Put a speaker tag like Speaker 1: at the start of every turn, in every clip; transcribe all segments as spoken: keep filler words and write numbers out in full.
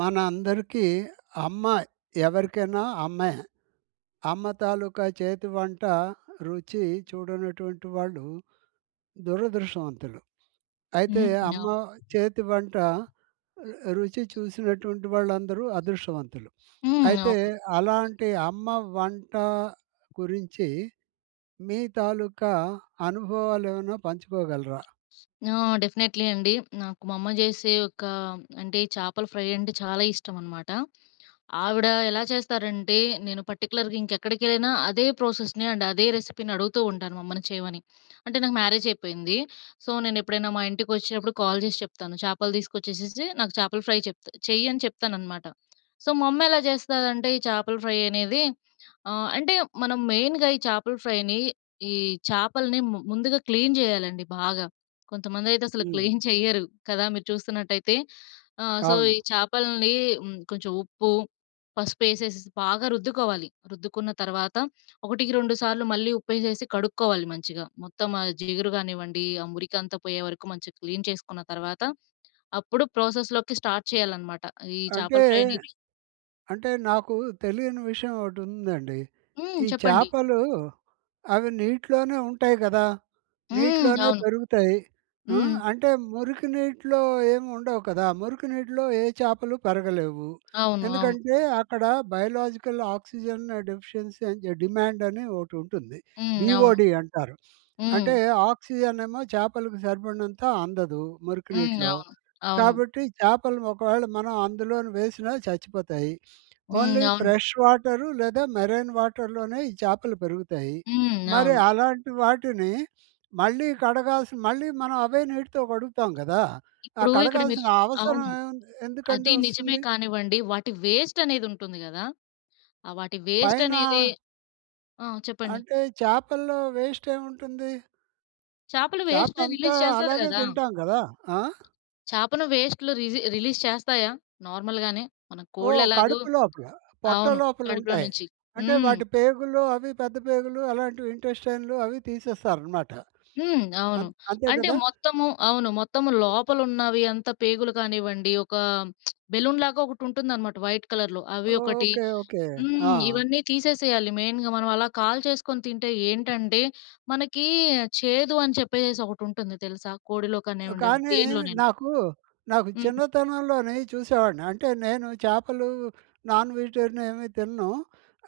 Speaker 1: మనందరికీ అమ్మ ఎవరికైనా అమ్మే. అమ్మ తాలూకా చేతి వంట రుచి చూడనటువంటి వాళ్ళు దురదృష్టవంతులు. అయితే
Speaker 2: హ్మ్.
Speaker 1: అమ్మ
Speaker 2: అవును.
Speaker 1: చేతి వంట రుచి చూసినటువంటి వాళ్ళందరూ అదృష్టవంతులు.
Speaker 2: హ్మ్.
Speaker 1: అయితే
Speaker 2: అవును.
Speaker 1: అలాంటి అమ్మ వంట గురించి మీ తాలూకా అనుభవాలు ఏమైనా పంచుకోగలరా?
Speaker 2: ఆ! డెఫినెట్‌లీ అండి. నాకు మా అమ్మ జెసే ఒక అంటే ఈ చాపల ఫ్రై అంటే చాలా ఇష్టమన్మాట. ఆవిడ ఎలా చేస్తారంటే, నేను పర్టిక్యులర్‌గా ఇంకెక్కడికెళ్ళినా అదే ప్రాసెస్‌ని అండ్ అదే రెసిపీ‌ని అడుగుతుంటాను మా అమ్మని చేయమని. అంటే నాకు మ్యారేజ్ అయిపోయింది. సో, నేను ఎప్పుడైనా మా ఇంటికొచ్చినప్పుడు కాల్ చేసి చెప్తాను చాపలు తీసుకొచ్చేసేసి నాకు చాపల ఫ్రై చెప్తా చెయ్యి అని చెప్తాననమాట. సో, మా అమ్మ ఎలా చేస్తదంటే ఈ చాపల ఫ్రై అనేది ఆహ్, అంటే మనం మెయిన్‌గా ఈ చాపల ఫ్రైని ఈ చాపల్ని ము ముందుగా క్లీన్ చేయాలండి బాగా. కొంతమందైతే అసలు
Speaker 1: హ్మ్.
Speaker 2: క్లీన్ చెయ్యరు కదా! మీరు చూస్తున్నటైతె. ఆ! సో,
Speaker 1: అవును.
Speaker 2: ఈ చాపల్ని హ్మ్, కొంచెం ఉప్పు, పసుపు వేసేసి బాగా రుద్దుకోవాలి, రుద్దుకున్న తర్వాత ఒకటికి రెండు సార్లు మళ్ళీ ఉప్పు వేసేసి కడుక్కోవాలి మంచిగా. మొత్తం ఆ జీగురు కానివ్వండి, ఆ మురికంతా పోయేవరకు మంచిగా క్లీన్ చేసుకున్న తర్వాత అప్పుడు ప్రాసెస్‌లోకి స్టార్ట్ చేయాలనమాట. ఈ
Speaker 1: అంటే
Speaker 2: చాపల ఫ్రై అనేది.
Speaker 1: అంటే నాకు తెలియని విషయం ఒకటి ఉందండి.
Speaker 2: హ్మ్
Speaker 1: ఈ
Speaker 2: చెప్పండి.
Speaker 1: చాపలు అవి నీటిలోనే ఉంటాయి కదా!
Speaker 2: హ్మ్.
Speaker 1: నీటిలోనే
Speaker 2: అవును.
Speaker 1: పెరుగుతాయి. ఆ!
Speaker 2: హ్మ్.
Speaker 1: అంటే మురికి నీటిలో ఏమి ఉండవు కదా! మురికి నీటిలో ఏ చాపలు పెరగలేవు.
Speaker 2: అవును. అవును.
Speaker 1: ఎందుకంటే అక్కడ బయోలాజికల్ ఆక్సిజన్ డెఫిషియన్సీ అని జ డిమాండ్ అని ఒకటి ఉంటుంది.
Speaker 2: హ్మ్. అవును.
Speaker 1: బిఓడి అంటారు.
Speaker 2: హ్మ్.
Speaker 1: అంటే ఆక్సిజన్ ఏమో చాపలకు సరిపడినంత అందదు మురికి
Speaker 2: హ్మ్.
Speaker 1: నీటిలో
Speaker 2: అవును. అవును.
Speaker 1: కాబట్టి, చాపలు ఒకవేళ మనం అందులోను వేసినా చచ్చిపోతాయి.
Speaker 2: హ్మ్.
Speaker 1: ఓన్లీ
Speaker 2: అవును.
Speaker 1: ఫ్రెష్ వాటరు లేదా మెరైన్ వాటర్‌లోనే ఈ చాపలు పెరుగుతాయి.
Speaker 2: హ్మ్.
Speaker 1: మరి
Speaker 2: అవును.
Speaker 1: అలాంటి వాటిని మళ్ళీ కడగాల్సి మళ్ళీ మనం అవే నీటితో కడుగుతాం కదా! ఆ
Speaker 2: ఇప్పుడు ఇక్కడ మీరు
Speaker 1: కడగాల్సిన
Speaker 2: చు
Speaker 1: అవసరం
Speaker 2: అవును.
Speaker 1: ఏముంది? ఎందుకండి
Speaker 2: అది నిజమే
Speaker 1: వస్తుంది?
Speaker 2: కానివ్వండి వాటి వేస్ట్ అనేది ఉంటుంది కదా! వాటి వేస్ట్ అనేదే
Speaker 1: పైన
Speaker 2: ఆ! చెప్పండి?
Speaker 1: అంటే చాపల్లో వేస్ట్ ఏముంటుంది?
Speaker 2: చాపలు
Speaker 1: చాప
Speaker 2: వేస్ట్ఏజ్
Speaker 1: అంతా
Speaker 2: రిలీస్ చేస్తది
Speaker 1: అలాగే
Speaker 2: కదా!
Speaker 1: తింటాం కదా. ఆ?
Speaker 2: చాపను పేస్ట్‌లు రిజి రిలీజ్ చేస్తాయా? నార్మల్ గానే మన కోళ్ళు
Speaker 1: ఓహ్!
Speaker 2: ఎలాగో
Speaker 1: కడుపు లోపల, పొట్ట
Speaker 2: అవును.
Speaker 1: లోపల
Speaker 2: కడుపులో
Speaker 1: ఉంటాయి.
Speaker 2: నుంచి.
Speaker 1: అంటే
Speaker 2: హ్మ్.
Speaker 1: వాటి పేగులు అవి పెద్ద పేగులు, అలాంటివి ఇంటెస్టైన్‌లు అవి తీసేస్తారు అన్నమాట.
Speaker 2: హ్మ్, అవును.
Speaker 1: అన్ అంతే
Speaker 2: అంటే
Speaker 1: కదా!
Speaker 2: మొత్తము అవును మొత్తము లోపల ఉన్నవి అంతా పేగులు కానివ్వండి, ఒక బెలూన్ లాగా ఒకటి ఉంటుందనమాట వైట్ కలర్‍లో అవి ఒకటి.
Speaker 1: ఓకే. ఓకే.
Speaker 2: హ్మ్,
Speaker 1: ఆ!
Speaker 2: ఇవన్నీ తీసేసేయాలి మెయిన్‍గా. మనం అలా కాల్చేసుకొని తింటే ఏంటంటే మనకి చేదు అని చెప్పేసి ఒకటి ఉంటుంది తెలుసా? కోడిలో కనే
Speaker 1: ఆ!
Speaker 2: ఉండేవి
Speaker 1: కానీ
Speaker 2: దేనిలోనైనా.
Speaker 1: నాకు నాకు
Speaker 2: హ్మ్.
Speaker 1: చిన్నతనంలోనే ఈ చూసేవాడిని అంటే నేను చాపలు, నాన్ వెజిటేరియన్ ఏమి తినను.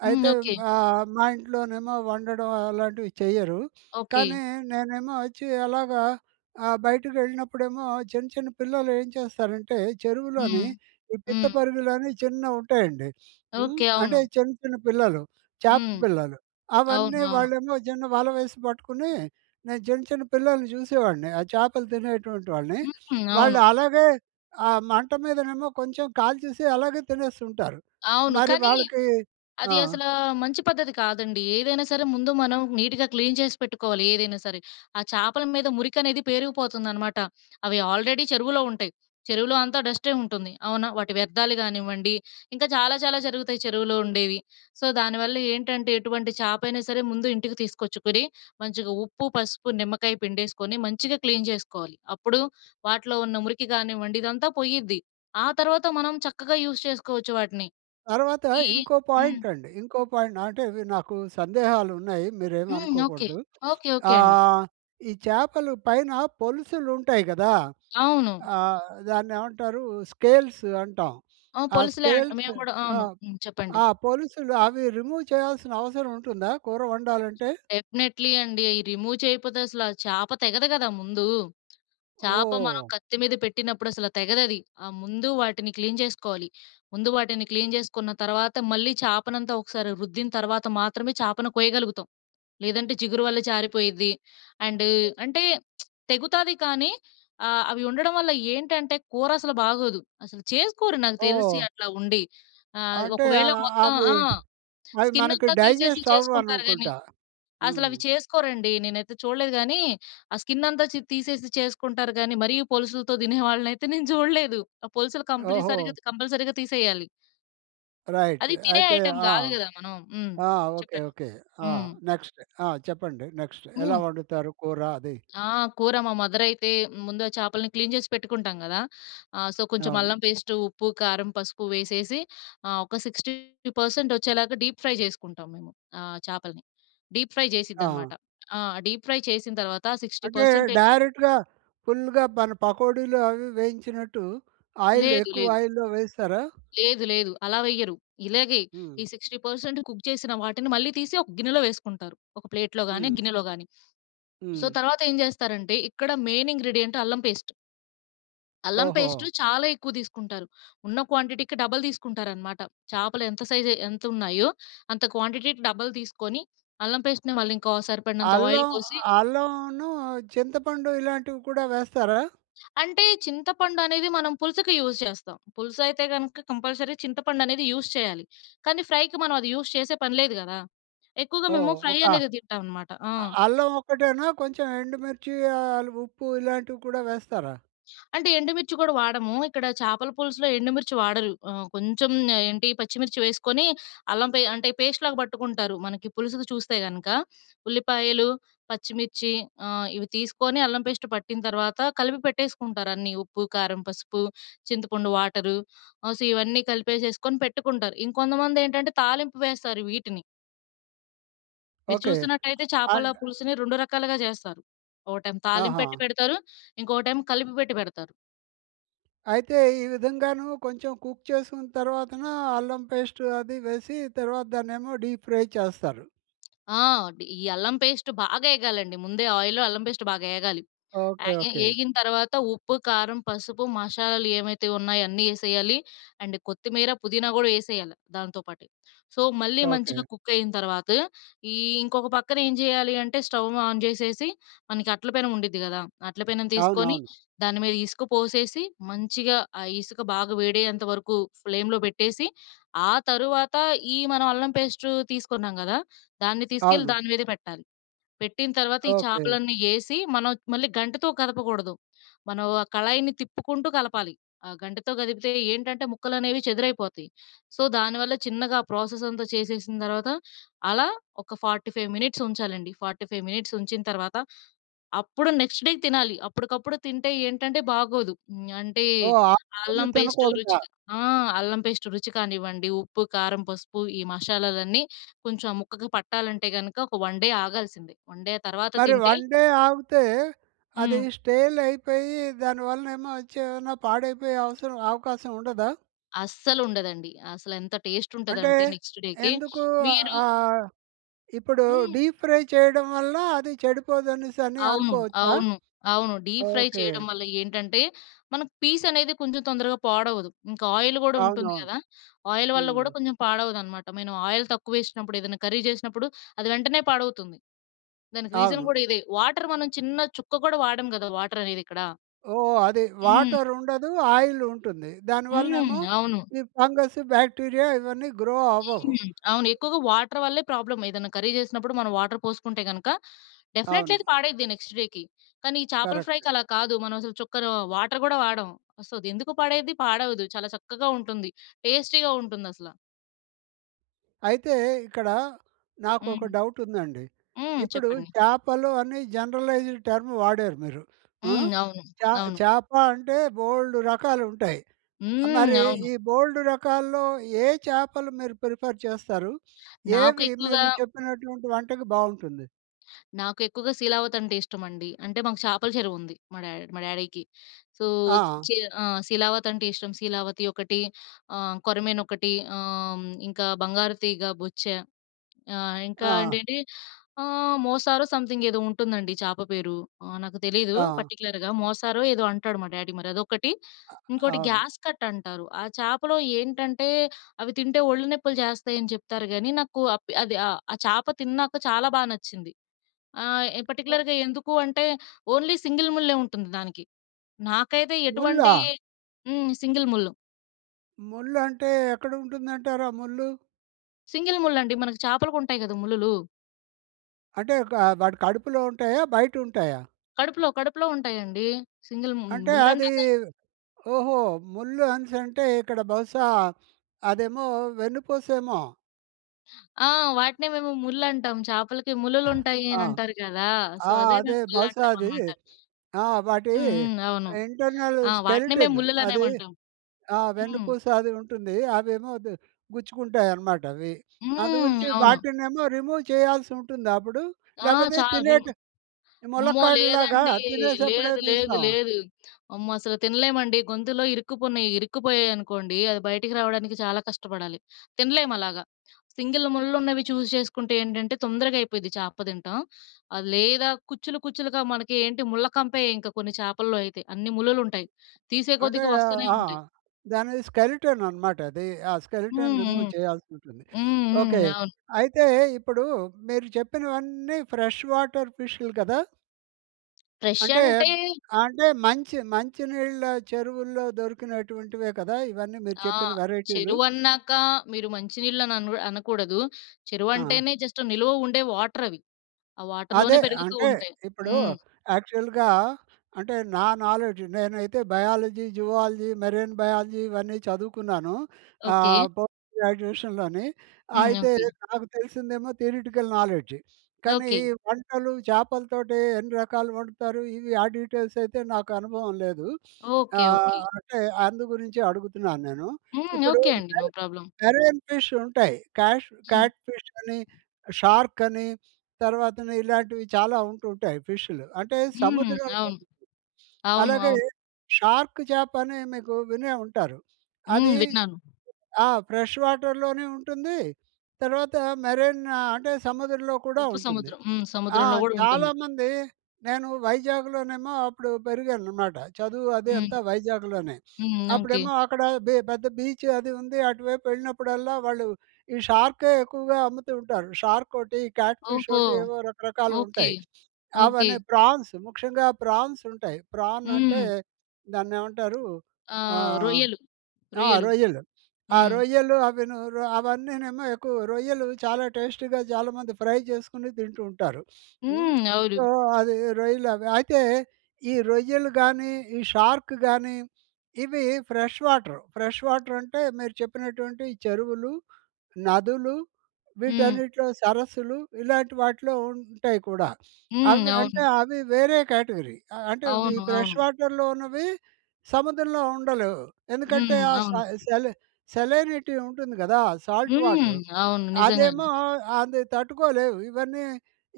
Speaker 2: హ్మ్.
Speaker 1: అయితే
Speaker 2: ఓకే.
Speaker 1: ఆహ్, మా ఇంట్లోనేమో వండడం అలాంటివి చెయ్యరు.
Speaker 2: ఓకే.
Speaker 1: కానీ నేనేమో వచ్చి అలాగా ఆహ్, బయటకకెళ్ళినప్పుడేమో చిన్న చిన్న పిల్లలు ఏం చేస్తారంటే చెరువులోని
Speaker 2: హ్మ్.
Speaker 1: ఈ పిత్త
Speaker 2: హ్మ్.
Speaker 1: పరిగలని చిన్నవి ఉంటాయండి. హ్మ్,
Speaker 2: ఓకే.
Speaker 1: అంటే
Speaker 2: అవును.
Speaker 1: చిన్న చిన్న పిల్లలు చాప
Speaker 2: హ్మ్.
Speaker 1: పిల్లలు.
Speaker 2: అవును.
Speaker 1: అవన్నీ
Speaker 2: అవును.
Speaker 1: వాళ్ళేమో చిన్న వల వేసి పట్టుకొని నేను చిన్న చిన్న పిల్లల్ని చూసేవాడిని. ఆ చాపలు తినేటువంటి వాళ్ళని,
Speaker 2: హ్మ్. అవును.
Speaker 1: వాళ్ళు అలాగే ఆ మంట మీదనేమో కొంచెం కాల్చేసి అలాగే తినేస్తుంటారు.
Speaker 2: అవును.
Speaker 1: మరి
Speaker 2: కానీ
Speaker 1: వాళ్ళకి ఆ!
Speaker 2: అది అసల మంచి పద్ధతి కాదండి. ఏదైనా సరే ముందు మనం నీట్‌గా క్లీన్ చేసి పెట్టుకోవాలి ఏదైనా సరే. ఆ చాపల మీద మురికి అనేది పేరుకుపోతుందనమాట. అవి ఆల్రెడీ చెరువులో ఉంటాయి. చెరువులో అంతా డస్టే ఉంటుంది. అవునా? వాటి వ్యర్థాలు కానివ్వండి, ఇంకా చాలా చాలా జరుగుతాయి చెరువులో ఉండేవి. సో, దానివల్ల ఏంటంటే ఎటువంటి చాప అయినా సరే ముందు ఇంటికి తీసుకొచ్చుకొని మంచిగా ఉప్పు, పసుపు, నిమ్మకాయ పిండేసుకొని మంచిగా క్లీన్ జెసుకోవాలి. అప్పుడు వాటిలో ఉన్న మురికి కానివ్వండి ఇదంతా పోయిద్ది. ఆ తర్వాత మనం చక్కగా యూస్ చేసుకోవచ్చు వాటిని.
Speaker 1: తర్వాత
Speaker 2: ఈ
Speaker 1: ఇంకో
Speaker 2: హ్మ్.
Speaker 1: పాయింట్ అండి. ఇంకో పాయింట్ అంటే మీరు నాకు సందేహాలు ఉన్నాయి
Speaker 2: హ్మ్ ఓకే.
Speaker 1: మీరేమనుకోకూడదు.
Speaker 2: ఓకే ఓకే అండి.
Speaker 1: ఆహ్, ఈ చాపలు పైన పొలుసులు ఉంటాయి కదా!
Speaker 2: అవును.
Speaker 1: ఆ! దాన్ని ఏమంటారు? స్కేల్స్ అంటాం.
Speaker 2: ఆ
Speaker 1: ఆ
Speaker 2: పోలుసులే అంటాం
Speaker 1: స్కేల్స్
Speaker 2: మేము కూడా
Speaker 1: ఆ!
Speaker 2: అవును. హ్మ్, చెప్పండి.
Speaker 1: ఆ పొలుసులు అవి రిమూవ్ చేయాల్సిన అవసరం ఉంటుందా కూర వండాలంటే?
Speaker 2: డెఫినెట్‌లీ అండి. అయి రిమూవ్ చేయకపోతే అసలు ఆ చాప తెగదు కదా! ముందు. చాప మనం
Speaker 1: ఓహ్!
Speaker 2: కత్తి మీద పెట్టినప్పుడు అసలు తెగదు అది. ఆ! ముందు వాటిని క్లీన్ చేసుకోవాలి. ముందు వాటిని క్లీన్ చేసుకున్న తర్వాత మళ్ళీ చాపనంతా ఒకసారి రుద్దిన తర్వాత మాత్రమే చాపను కోయగలుగుతాం. లేదంటే చిగురు వల్ల జారిపోయిద్ది. అండ్ అంటే తెగుతాది కానీ, ఆహ్, అవి ఉండడం వల్ల ఏంటంటే కూర అసలు బాగోదు. అసలు చేసుకోరు నాకు తెలిసి
Speaker 1: ఓహ్!
Speaker 2: అట్లా ఉండి. ఆ! ఆది
Speaker 1: అంటే అ
Speaker 2: ఒకవేళ
Speaker 1: అ
Speaker 2: మొత్తం
Speaker 1: అవి
Speaker 2: ఆ!
Speaker 1: అవి
Speaker 2: స్కిన్
Speaker 1: మనకి
Speaker 2: అంతా తీసేసి
Speaker 1: డైజెస్ట్ అవ్వవు
Speaker 2: చేసుకుంటారు కాని
Speaker 1: అనుకుంటా.
Speaker 2: అసలు
Speaker 1: హ్మ్.
Speaker 2: అవి చేసుకోరండి. నేనైతే చూడలేదు. కానీ, ఆ స్కిన్ అంతా చి తీసేసి చేసుకుంటారు గాని మరీ పోలుసులతో తినే వాళ్ళనైతే నేను చూడలేదు. ఆ పోలుసులు
Speaker 1: ఓహో!
Speaker 2: కంప్లీసరిగా కంపల్సరీగా తీసేయాలి.
Speaker 1: రైట్.
Speaker 2: అది తినే
Speaker 1: అయితే
Speaker 2: ఐటెమ్
Speaker 1: ఆ!
Speaker 2: గాదు గదా, మనం. హ్మ్.
Speaker 1: ఆ! ఓకే.
Speaker 2: చెప్పండి.
Speaker 1: ఓకే. ఆ!
Speaker 2: హ్మ్.
Speaker 1: నెక్స్ట్ ఆ! చెప్పండి నెక్స్ట్. ఎలా
Speaker 2: హ్మ్.
Speaker 1: వండుతారు కూర అది?
Speaker 2: ఆ! కూర మా మదర్ అయితే, ముందు ఆ చాపల్ని క్లీన్ చేసి పెట్టుకుంటాం గదా! ఆహ్, సో, కొంచెం
Speaker 1: అవును.
Speaker 2: అల్లం పేస్ట్, ఉప్పు, కారం, పసుపు వేసేసి ఆహ్, ఒక సిక్స్టీ పర్సెంట్ వచ్చేలాగా డీప్ ఫ్రై చేసుకుంటాం మేము ఆహ్, చాపల్ని. Deep fry చేసిద్దనమాట.
Speaker 1: ఆ!
Speaker 2: ఆ! డీప్ ఫ్రై చేసిన తర్వాత సిక్స్టీ
Speaker 1: అంటే
Speaker 2: పర్సెంట్ ఎ
Speaker 1: డైరెక్ట్‌గా ఫుల్‌గా మన పకోడీలు, అవీ వేయించినట్టు ఆయిల్
Speaker 2: లేదు
Speaker 1: ఎక్కువ
Speaker 2: లేదు.
Speaker 1: ఆయిల్‌లో వేస్తారా?
Speaker 2: లేదు లేదు. అలా వెయ్యరు. ఇలాగే ఈ
Speaker 1: హ్మ్.
Speaker 2: సిక్స్టీ పర్సెంట్ కుక్ చేసిన వాటిని మళ్లీ తీసి ఒక గిన్నెలో వేసుకుంటారు. ఒక ప్లేట్‌లో గాని,
Speaker 1: హ్మ్
Speaker 2: గిన్నెలో గాని. సో,
Speaker 1: హ్మ్.
Speaker 2: తర్వాత ఏం జేస్తారంటే ఇక్కడ మెయిన్ ఇంగ్రీడియెన్ట్ అల్లం పేస్ట్... అల్లం పేస్టు
Speaker 1: ఓహో!
Speaker 2: చాలా ఎక్కువ తీసుకుంటారు. ఉన్న క్వాంటిటీకి డబల్ తీసుకుంటారనమాట. చాపలు ఎంత సైజ్ ఎంత ఉన్నాయో అంత క్వాంటిటీకి డబల్ తీసుకొని అల్లం పేస్ట్‌ని మళ్ళీ ఇంకో సరిపడినంత ఆయిల్
Speaker 1: అల్లం
Speaker 2: పోసి
Speaker 1: అల్లంనూ, చింతపండు ఇలాంటివి కూడా వేస్తారా?
Speaker 2: అంటే చింతపండది మనం పులుసుకి యూజ్ చేస్తాం. పులుసు అయితే గనుక కంపల్సరీ చింతపండనేది యూజ్ చేయాలి. కానీ ఫ్రైకి మనం అది యూజ్ చేసే పని లేదు గదా! ఎక్కువగా మేము
Speaker 1: ఓహ్!
Speaker 2: ఫ్రై
Speaker 1: ఒక
Speaker 2: అనేదే తింటాం అనమాట. ఆ!
Speaker 1: అ అల్లం ఒక్కటేనా కొంచెం ఎండుమిర్చి ఆహ్, ఉప్పు ఇలాంటివి కూడా వేస్తారా?
Speaker 2: అంటే, ఎండుమిర్చి కూడా వాడము. ఇక్కడ చేపల పులుసులో ఎండుమిర్చి వాడరు. ఆహ్, కొంచెం ఏంటి పచ్చిమిర్చి వేసుకొని అల్లం పే అంటే పేస్ట్‌లాగా పట్టుకుంటారు. మనకి పులుసుకి చూస్తే కను, క ఉల్లిపాయలు, పచ్చిమిర్చి ఆహ్, ఇవి తీసుకొని అల్లం పేస్ట్ పట్టిన తర్వాత కలిపి పెట్టేసుకుంటారు అన్నీ. ఉప్పు, కారం, పసుపు, చింతపండు, వాటరు ఆహ్, సో, ఇవన్నీ కలిపేసేసుకొని పెట్టుకుంటారు. ఇంకొంతమంది ఏంటంటే, తాలింపు వేస్తారు వీటిని. మీరు
Speaker 1: ఓకే.
Speaker 2: చూసినట్టయితే చేపల
Speaker 1: అన్
Speaker 2: పులుసుని రెండు రకాలుగా జేస్తారు. ఒకటేమో
Speaker 1: ఆహా!
Speaker 2: తాలింపెట్టి పెడతారు. ఇంకొకటేమో కలిపి పెట్టి పెడతారు.
Speaker 1: అయితే ఈ విధంగాను కొంచెం కుక్ చేసుకున్న తర్వాతనా అల్లం పేస్టు అది వేసి, తర్వాత దాన్నేమో డీప్ ఫ్రై చేస్తారు.
Speaker 2: ఆ! డి ఈ అల్లం పేస్ట్ బాగా ఏగాలండి, ముందే ఆయిల్‌లో అల్లం పేస్ట్ బాగా ఏగాలి.
Speaker 1: ఓకే.
Speaker 2: యాగే
Speaker 1: ఓకే.
Speaker 2: యేగిన తర్వాత ఉప్పు, కారం పసుపు మషాలాలు యేవైతే ఉన్నాయో అన్నీ యేసేయాలి అండ్ కొత్తిమీర, పుదీనా గూడా యేసేయాలి దానితో పాటే. సో, మళ్ళీ మంచిగా
Speaker 1: ఓకే.
Speaker 2: కుక్కయిన తర్వాత, ఈ ఇంకొక పక్కన ఏం జేయాలీ అంటే స్టవ్ ఆన్ జేసేసి మనకి అట్ల పెనం ఉండిద్ది గదా! అట్ల పెనం తీసుకొని
Speaker 1: అవునవును.
Speaker 2: దాని మీద ఇసుక పోసేసి, మంచిగా ఆ ఇసుక బాగా వేడయ్యేంత వరకు ఫ్లేమ్‌లో పెట్టేసి, ఆ తర్వాత ఈ మనం అల్లం పేస్టు తీసుకున్నాం కదా! దాన్ని తీసుకెళ్ళి
Speaker 1: అవును.
Speaker 2: దాని మీదే పెట్టాలి. పెట్టిన తర్వాత ఈ
Speaker 1: ఓకే.
Speaker 2: చేపలన్నీ యేసి, మనం మళ్ళీ గంటెతో కదపకూడదు. మనం ఆ కళాయిని తిప్పుకుంటూ కలపాలి. ఆ గంటెతో కదిపితే ఏంటంటే ముక్కలనేవి చెదురైపోతాయి. సో, దానివల్ల చిన్నగా ప్రాసెసంతా చేసేసిన తర్వాత అలా ఒక ఫార్టీ ఫైవ్ మినిట్స్ ఉంచాలండి. ఫార్టీ ఫైవ్ మినిట్స్ ఉంచిన తర్వాత, అప్పుడు నెక్స్ట్ డేకి తినాలి. అప్పటికప్పుడు తింటే ఏంటంటే బాగోదు. అంటే
Speaker 1: ఓహ్! ఆ రోజు
Speaker 2: అల్లం పేస్టు
Speaker 1: తినకూడదా?
Speaker 2: రుచిగా ఆహ్, అల్లం పేస్ట్ రుచి కానివ్వండి, ఉప్పు, కారం, పసుపు, ఈ మషాలాలన్నీ కొంచెం ఆ ముక్కకి పట్టాలంటే గనుక ఒక వన్ డే ఆగాల్సిందే వన్ డే తర్వాత
Speaker 1: మరి
Speaker 2: తింటే
Speaker 1: వన్ డే ఆగుతే అది
Speaker 2: హ్మ్.
Speaker 1: స్టేలయిపోయి దాని వల్ల ఏమో వచ్చి, ఏమైనా పాడైపోయే అవసరం అవకాశం ఉండదా?
Speaker 2: అస్సలుండదండి. అసలెంత
Speaker 1: అంటే
Speaker 2: టేస్టుంటదంటే నెక్స్ట్ డేకి
Speaker 1: ఎందుకు?
Speaker 2: మీరూ
Speaker 1: ఆహ్, ఇప్పుడు
Speaker 2: హ్మ్.
Speaker 1: డీప్ ఫ్రై చేయడం వల్ల అది చెడిపోదనేసని
Speaker 2: అవును.
Speaker 1: అనుకోవచ్చా?
Speaker 2: అవును. అవును. Deep fry
Speaker 1: okay.
Speaker 2: చేయడం వల్ల ఏంటంటే మనకి పీసనేది కొంచెం తొందరగా పాడవదు. ఇంకా ఆయిలు గూడా ఉంటుంది
Speaker 1: అవునవును.
Speaker 2: కదా! ఆయిలు వల్ల
Speaker 1: హ్మ్.
Speaker 2: గూడా కొంచెం పాడవదనమాట. మనం ఆయిల్ తక్కువేషినప్పుడు ఏదన్నా కర్రీ జేసినప్పుడు అది వెంటనే పాడవుతుంది. దానికి రీజన్
Speaker 1: అవును.
Speaker 2: గూడా ఇదే. వాటర్ మనం చిన్న చుక్క కూడా వాడం గదా! వాటరనేదిక్కడ.
Speaker 1: ఓహ్! అదీ.
Speaker 2: హ్మ్.
Speaker 1: వాటరుండదు. ఆయిలుంటుంది.
Speaker 2: హ్మ్.
Speaker 1: దానివల్లనేమో
Speaker 2: అవును.
Speaker 1: ఈ ఫంగస్సు బాక్టీరియా ఇవన్నీ గ్రో అవ్వవు.
Speaker 2: హ్మ్. అవును. ఎక్కువగా వాటర్ వల్లే ప్రాబ్లమ్. ఏదన్నా కర్రీ చేసినప్పుడు మనం వాటర్ పోసుకుంటే గనుక డెఫినిట్లీ అది
Speaker 1: అవును.
Speaker 2: పాడైద్ది నెక్స్ట్ డేకి. కానీ ఈ చేపల ఫ్రైకి
Speaker 1: కరెక్ట్.
Speaker 2: అలా కాదు. మనం అసలు చుక్కరు వాటర్ కూడా వాడం. సో, అదెందుకు పాడైద్ది? పాడవదు. చాలా చక్కగా ఉంటుంది. టేస్టీగా ఉంటుందసల.
Speaker 1: అయితే, ఇక్కడ నాకు ఒక
Speaker 2: హ్మ్.
Speaker 1: డౌట్ ఉందండి.
Speaker 2: హ్మ్.
Speaker 1: ఇప్పుడు
Speaker 2: చెప్పండి.
Speaker 1: చాపలు అని జనరలైజ్డ్ టర్మ్ వాడారు మీరు. ఆ!
Speaker 2: హ్మ్. అవును,
Speaker 1: చ
Speaker 2: అవును.
Speaker 1: చేప అంటే బోలేడు రకాలు ఉంటాయి.
Speaker 2: హ్మ్.
Speaker 1: మరి
Speaker 2: అవును.
Speaker 1: ఈ బోలేడు రకాల్లో ఏ చేపలు మీరు ప్రిఫర్ చేస్తారు?
Speaker 2: నాకు
Speaker 1: ఏవి
Speaker 2: ఎక్కువగా
Speaker 1: మీరు చెప్పినటువంటి వంటకి బాగుంటుంది?
Speaker 2: నాకు ఎక్కువగా 'శీలావతి' అంటే ఇష్టమండి. అంటే మాకు చాపల చెరువు ఉంది, మా డ్యాడీ మా డ్యాడీకి. సో
Speaker 1: ఆ!
Speaker 2: శీ ఆహ్, శీలావతి అంటే ఇష్టం శీలావతి ఒకటి ఆహ్, కొరమేను ఒకటి ఆహ్, ఇంకా బంగారు తీగ, బొచ్చా, ఆహ్, ఇంకా
Speaker 1: ఆ!
Speaker 2: ఏంటంటే ఆహ్, మోసారో సమ్‌థింగ్ ఏదో ఉంటుందండి చాప పేరు నాకు తెలీదు
Speaker 1: ఆ!
Speaker 2: పర్టిక్యులర్‌గా. మోసారో ఏదో అంటాడు మా డ్యాడీ మరి అదొకటి.
Speaker 1: అ
Speaker 2: ఇంకోటి
Speaker 1: అవును.
Speaker 2: గ్యాస్ కట్ అంటారు. ఆ చేపలో ఏంటంటే అవి తింటే ఒళ్ళు నొప్పులు చేస్తాయి అని చెప్తారు గానీ, నాకు అప్ అది ఆహ్, ఆ చేప తిన్నాక చాలా బాగా నచ్చింది. ఆహ్, పార్టిక్యులర్‌గా ఎందుకు అంటే ఓన్లీ సింగిల్ ముళ్ళే ఉంటుంది దానికి. నాకైతే
Speaker 1: ముల్లా?
Speaker 2: ఎటువంటి హ్మ్. సింగిల్ ముళ్ళు.
Speaker 1: ముల్లు అంటే ఎక్కడ ఉంటుందంటారు, ఆ ముల్లు?
Speaker 2: సింగల్ ముళ్ళండి. మనకు చాపలకు ఉంటాయి గద ముల్లులు.
Speaker 1: అంటే ఒకా వాటి కడుపులో ఉంటయా? బయట ఉంటయా?
Speaker 2: కడుపులో కడుపులో ఉంటయండి. సింగిల్ ము
Speaker 1: అంటే అదీ
Speaker 2: ముల్లన్నాక
Speaker 1: ఓహో! ముళ్ళు అనేసి అంటే ఇక్కడ బహుశా అదేమో వెన్నుపోసేమో?
Speaker 2: ఆహ్, వాటినే మేము ముళ్ళంటాం. చేపలకి ముళ్ళు‌లు
Speaker 1: అ!
Speaker 2: ఉంటాయి అని అంటారు కదా! సో
Speaker 1: ఆ!
Speaker 2: అదే
Speaker 1: అదే
Speaker 2: మేము
Speaker 1: బహుశా అది
Speaker 2: ముళ్ళుంటామనమాట.
Speaker 1: ఆ! వాటి
Speaker 2: హ్మ్ హ్మ్. అవును.
Speaker 1: ఇంటర్నల్
Speaker 2: ఆ! వాటినే మేము
Speaker 1: స్కెలిటన్ అది
Speaker 2: ముళ్ళు‌లనేమంటాం.
Speaker 1: ఆ!
Speaker 2: హ్మ్.
Speaker 1: వెన్నుపూస అది ఉంటుంది అవేమో ఇది గుచ్చుకుంటాయనమాట అవి. అందు
Speaker 2: హ్మ్.
Speaker 1: గురించి
Speaker 2: అవును.
Speaker 1: వాటినేమో రిమూవ్ చేయాల్సి ఉంటుందా అప్పుడు?
Speaker 2: ఆ!
Speaker 1: లేకపోతే
Speaker 2: చా విన్
Speaker 1: తినేటి
Speaker 2: అమ్మో!
Speaker 1: ములక్కాడలాగా
Speaker 2: లేదండీ.
Speaker 1: తినేసేప్పుడే
Speaker 2: లేదు లేదు
Speaker 1: తీస్తామా?
Speaker 2: లేదు. అమ్మో! అసలు తినలేమండి గొంతులో ఇరుక్కుపునయి, ఇరుక్కుపోయాయి అనుకోండి అది బయటికి రావడానికి చాలా కష్టపడాలి. తినలేము అలాగా. సింగిల్ ముళ్ళులు ఉన్నవి చూస్ చేసుకుంటే ఏంటంటే తొందరగా అయిపోద్ది చాప తినటం. అది లేదా, కుచ్చులు కుచ్చులుగా మనకి ఏంటి ముళ్ళ కంపే ఇంక కొన్ని చేపల్లో అయితే. అన్ని ముళ్లు‌లు ఉంటయి. తీసే
Speaker 1: అంటే
Speaker 2: కొద్దికి
Speaker 1: ఆహ్,
Speaker 2: వస్తునే
Speaker 1: ఆ!
Speaker 2: ఉంటయి.
Speaker 1: దాని స్కెలిటన్ అనమాట అది. ఆ
Speaker 2: హుహు.
Speaker 1: స్కెలిటన్ రిమూవ్ చేయాల్సి ఉంటుంది.
Speaker 2: హ్మ్
Speaker 1: ఓకె.
Speaker 2: హ్మ్. అవును.
Speaker 1: అయితే ఇప్పుడు మీరు చెప్పినవన్నీ ఫ్రెష్ వాటర్ ఫిష్‌లు కదా!
Speaker 2: ఫ్రెష్
Speaker 1: అంటే,
Speaker 2: అంటే
Speaker 1: అంటే మంచి మంచినీళ్ళ చెరువుల్లో దొరికినటువంటివే కదా! ఇవన్నీ మీరు
Speaker 2: ఆ!
Speaker 1: చెప్పిన వెరైటీలు.
Speaker 2: చెరువన్నాక మీరు మంచి నీళ్ళు అని అన్ అనకూడదు.
Speaker 1: ఆ!
Speaker 2: చెరువంటేనే జస్ట్ నిలువ ఉండే వాటర్ అవి. ఆ వాటర్‌లోనే
Speaker 1: అదే
Speaker 2: పెరుగుతూ
Speaker 1: అంటే
Speaker 2: ఉంటాయి.
Speaker 1: ఇప్పుడు
Speaker 2: హ్మ్.
Speaker 1: యాక్చువల్‌గా అంటే, నా నాలెడ్జ్ నేనైతే బయాలజీ, జువాలజీ, మెరైన్ బయాలజీ ఇవన్నీ చదువుకున్నాను.
Speaker 2: ఓకే.
Speaker 1: ఆహ్, పోస్ట్ గ్రాడ్యుయేషన్‌లోని.
Speaker 2: హ్మ్.
Speaker 1: అయితే,
Speaker 2: ఓకే.
Speaker 1: నాకు తెలిసిందేమో థియరెటికల్ నాలెడ్జి. కానీ
Speaker 2: ఓకే.
Speaker 1: వంటలు చేపలతోటి ఎన్ని రకాలు వండుతారు ఇవి ఆ డీటెయిల్స్ అయితే నాకు అనుభవం లేదు.
Speaker 2: ఓకే.
Speaker 1: ఆహ్,
Speaker 2: ఓకే.
Speaker 1: అంటే అందు గురించే అడుగుతున్నాను నేను.
Speaker 2: హ్మ్.
Speaker 1: ఇప్పుడు
Speaker 2: ఓకే అండి. No
Speaker 1: more
Speaker 2: problem.
Speaker 1: Marine fish ఉంటాయి. క్యాష్
Speaker 2: హ్మ్.
Speaker 1: క్యాట్ ఫిష్ అని, షార్క్ అని, తర్వాతను ఇలాంటివి చాలా ఉంటూ ఉంటాయి ఫిష్‌లు. అంటే
Speaker 2: హ్మ్.
Speaker 1: సముద్రంలో,
Speaker 2: అవును. అవును.
Speaker 1: అలాగే
Speaker 2: అవును.
Speaker 1: షార్క్ చేప అని మీకు వినే ఉంటారు.
Speaker 2: హ్మ్.
Speaker 1: అదీ
Speaker 2: విన్నాను.
Speaker 1: ఆ! ఫ్రెష్ వాటర్‍లోనీ ఉంటుంది. తర్వాత మెరైన్ ఆహ్, అంటే సముద్రంలో కూడా
Speaker 2: ఉప్పు
Speaker 1: ఉంటుంది.
Speaker 2: సముద్రం. హ్మ్.
Speaker 1: ఆ!
Speaker 2: సముద్రంలో కూడా ఉంటుంది.
Speaker 1: చాలామంది నేను వైజాగ్‍లోనేమో అప్పుడు పెరిగాననమాట. చదువు అది
Speaker 2: హ్మ్.
Speaker 1: అంతా వైజాగ్‍లోనే.
Speaker 2: హ్మ్. ఓకే.
Speaker 1: అప్పుడేమో అక్కడ బె పెద్ద బీచ్ అది ఉంది. అటువైపు వెళ్ళినప్పుడల్లా వాళ్ళు ఈ షార్కే ఎక్కువగా అమ్ముతూ ఉంటారు. షార్క్ ఒకటి, క్యాట్ ఫిష్
Speaker 2: ఓహో!
Speaker 1: ఒకటి ఏవో రకరకాలు
Speaker 2: ఓకే.
Speaker 1: ఉంటాయి.
Speaker 2: ఓకే.
Speaker 1: అవని ప్రాన్స్. ముఖ్యంగా ప్రాన్స్ ఉంటాయి. ప్రాన్ అంటే
Speaker 2: హ్మ్.
Speaker 1: దాన్నేమంటారు.
Speaker 2: ఆ!
Speaker 1: ఆహ్
Speaker 2: రొయ్యలు.
Speaker 1: ఆ!
Speaker 2: రొయ్యలు
Speaker 1: రొయ్యలు. ఆ
Speaker 2: హ్మ్.
Speaker 1: రొయ్యలు అవి అవన్నీనేమో ఎక్కువ రొయ్యలు చాలా టేస్టీగా చాలామంది ఫ్రై చేసుకొని తింటూ ఉంటారు. హ్మ్.
Speaker 2: హ్మ్.
Speaker 1: సో,
Speaker 2: అవును.
Speaker 1: అది రొయ్యలు అవి. అయితే, ఈ రొయ్యలు గానీ, ఈ షార్క్ గానీ, ఇవి ఫ్రెష్ వాటర్. ఫ్రెష్ వాటర్ అంటే మీరు చెప్పినటువంటివి. చెరువులు, నదులు
Speaker 2: హ్మ్.
Speaker 1: వీటన్నిటిలో సరస్సులు. ఇలాంటి వాటిలో ఉంటాయి కూడా.
Speaker 2: హ్మ్.
Speaker 1: అవి అంటే
Speaker 2: అవును.
Speaker 1: అవి వేరే కేటగరీ. అంటే ఇవి
Speaker 2: అవును. అవును.
Speaker 1: ఫ్రెష్ వాటర్‌లో ఉన్నవి. సముద్రంలో ఉండలేవు. ఎందుకంటే
Speaker 2: హ్మ్.
Speaker 1: ఆ స
Speaker 2: అవును.
Speaker 1: సెలి సెలైనిటీ ఉంటుంది గదా! సాల్ట్
Speaker 2: హ్మ్.
Speaker 1: వాటర్.
Speaker 2: అవును.
Speaker 1: అదేమో
Speaker 2: నిజంగానే.
Speaker 1: అది తట్టుకోలేవు. ఇవన్నీ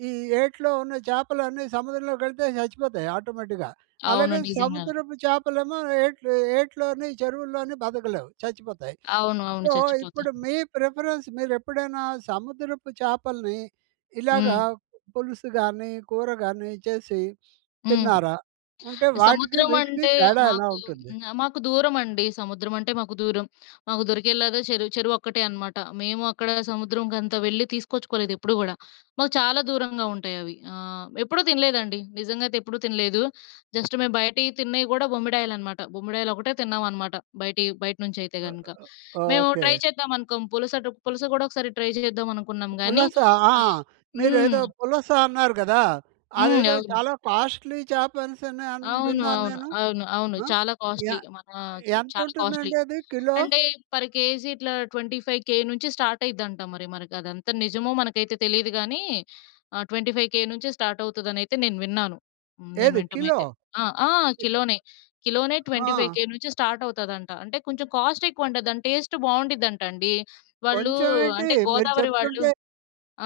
Speaker 1: ఈ ఏట్లో ఉన్న చేపలన్నీ సముద్రంలోకెళితే చచ్చిపోతాయి ఆటోమేటిక్‌గా.
Speaker 2: అవును.
Speaker 1: అలాగే
Speaker 2: నిజంగానే.
Speaker 1: సముద్రపు చేపలేమో, ఏట్లు ఏట్లోని చెరువుల్లోని బతకలేవు చచ్చిపోతాయి.
Speaker 2: అవును. అవును.
Speaker 1: సో,
Speaker 2: చచ్చిపోతాయి.
Speaker 1: ఇప్పుడు మీ ప్రిఫరెన్స్. మీరు ఎప్పుడైనా సముద్రపు చేపల్ని. ఇలాగ
Speaker 2: హ్మ్.
Speaker 1: పులుసు గానీ, కూర గానీ, చేసి
Speaker 2: హ్మ్.
Speaker 1: తిన్నారా? ఉంటే వాటికి
Speaker 2: సముద్రం
Speaker 1: వీటికి
Speaker 2: అంటే
Speaker 1: తేడా ఎలా
Speaker 2: మాకు
Speaker 1: ఉంటుంది?
Speaker 2: మాకు దూరమండి. సముద్రం అంటే మాకు దూరం మాకు దొరికేలా చెరువు చెరువు ఒక్కటే అనమాట. మేము అక్కడ సముద్రంకంతా వెళ్ళి తీసుకొచ్చుకోలేదు ఎప్పుడు కూడా. మాకు చాలా దూరంగా ఉంటాయి అవి. ఆ! ఎప్పుడూ తినలేదండి. నిజంగా అయితే ఎప్పుడూ తినలేదు. జస్ట్ మేము బయటివి తిన్నయి గూడా బొమ్మిడాయలనమాట. బొమ్మిడాయలు ఒకటే తిన్నాం అనమాట. బయటియి బయట నుంచి అయితే
Speaker 1: ఓ
Speaker 2: గనుక.
Speaker 1: ఓహ్!
Speaker 2: మేము
Speaker 1: ఓకే.
Speaker 2: ట్రై చేద్దాం అనుకోం. పులసటు పులస గూడా ఒకసారి ట్రై చేద్దాం అనుకున్నాం గానీ
Speaker 1: పులస ఆ!
Speaker 2: ఆ!
Speaker 1: మీరు
Speaker 2: హ్మ్.
Speaker 1: ఏదో పులస అన్నారు కదా!
Speaker 2: హ్మ్.
Speaker 1: అదేదో
Speaker 2: అవును.
Speaker 1: చాలా కాస్ట్‌లీ చేప అనేసని, అని
Speaker 2: అవును.
Speaker 1: విన్నాను
Speaker 2: అవును.
Speaker 1: నేను.
Speaker 2: అవును. అవును.
Speaker 1: ఆ!
Speaker 2: చాలా
Speaker 1: య
Speaker 2: కాస్ట్‌లీ. మన చాలా కాస్ట్‌లీ.
Speaker 1: యంతుంటుందండి అది కిలో?
Speaker 2: అంటే పర్ కేజీ ఇట్లా ట్వెంటీ ఫైవ్‌కే నుంచి స్టార్ట్ అయ్యిద్దంట. మరి మనకి అదంతా నిజమో మనకైతే తెలీదు గానీ. ఆహ్, ట్వెంటీ ఫైవ్‌కే నుంచే స్టార్ట్ అవుతదని అయితే నేను విన్నాను. నేను
Speaker 1: ఏది
Speaker 2: వినటం
Speaker 1: కిలో.
Speaker 2: అయితే. ఆ! ఆ! కిలోనే. కిలోనే ట్వెంటీ
Speaker 1: ఆ!
Speaker 2: ఫైవ్‌కే నుంచే స్టార్ట్ అవుతుందంట. అంటే, కొంచెం కాస్ట్ ఎక్కువంట. దాని టేస్ట్ బాగుండిదింట అండి. వాళ్ళు
Speaker 1: కొంచెం ఏంటి
Speaker 2: అంటే
Speaker 1: మీరు
Speaker 2: గోదావరి వాళ్ళు
Speaker 1: చెప్తుంటే,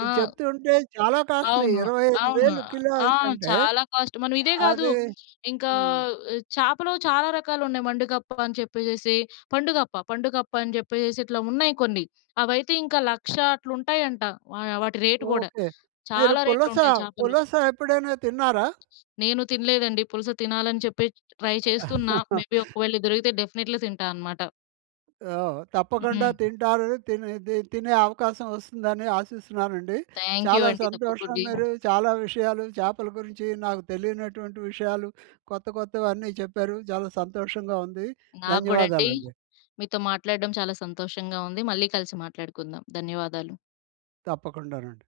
Speaker 2: ఆ!
Speaker 1: చెప్తుంటే చాలా కాస్ట్‌లీ.
Speaker 2: అవును.
Speaker 1: ఇరవై ఐదు
Speaker 2: అవును.
Speaker 1: వేలు కిలో
Speaker 2: ఆ!
Speaker 1: అనేసంటే.
Speaker 2: చాలా కాస్ట్. మనం ఇదే గాదు.
Speaker 1: అదీ
Speaker 2: ఇంకా
Speaker 1: హ్మ్.
Speaker 2: చేపలో చాలా రకాలు ఉన్నాయి. మండుగప్ప అని చెప్పేసేసి. పండుగప్ప పండుగప్ప అని జెప్పేసేసి. ఇట్లా ఉన్నాయి కొన్ని. అవైతే ఇంకా లక్ష అట్ల ఉంటాయంట. వా వాటి రేట్ గూడా,
Speaker 1: ఓకే. మీరు
Speaker 2: చాలా రేట్లు
Speaker 1: పులస,
Speaker 2: ఉంటాయి చాపలు.
Speaker 1: పులస ఎప్పుడైనా తిన్నారా?
Speaker 2: నేను తినలేదండి. పులుస తినాలని చెప్పి, ట్రై చేస్తున్న. మే బి ఒకవేళ దొరికితే డెఫినేట్లీ తింటా అనమాట.
Speaker 1: ఆ! తప్పకుండా
Speaker 2: హ్మ్.
Speaker 1: తింటారు. తినేది తినే అవకాశం వస్తుందని ఆశిస్తున్నానండి.
Speaker 2: థాంక్యు
Speaker 1: చాలా
Speaker 2: అండి.
Speaker 1: సంతోషం.
Speaker 2: తప్పకుండి.
Speaker 1: మీరు చాలా విషయాలు, చేపల గురించి నాకు తెలియనటువంటి విషయాలు. కొత్త కొత్తవన్ని చెప్పారు. చాలా సంతోషంగా ఉంది.
Speaker 2: నాకు గూడండి.
Speaker 1: ధన్యవాదాలండి.
Speaker 2: మీతో మాట్లాడడం చాలా సంతోషంగా ఉంది. మళ్ళీ కలిసి మాట్లాడుకుందాం. ధన్యవాదాలు.
Speaker 1: తప్పకుండానండి.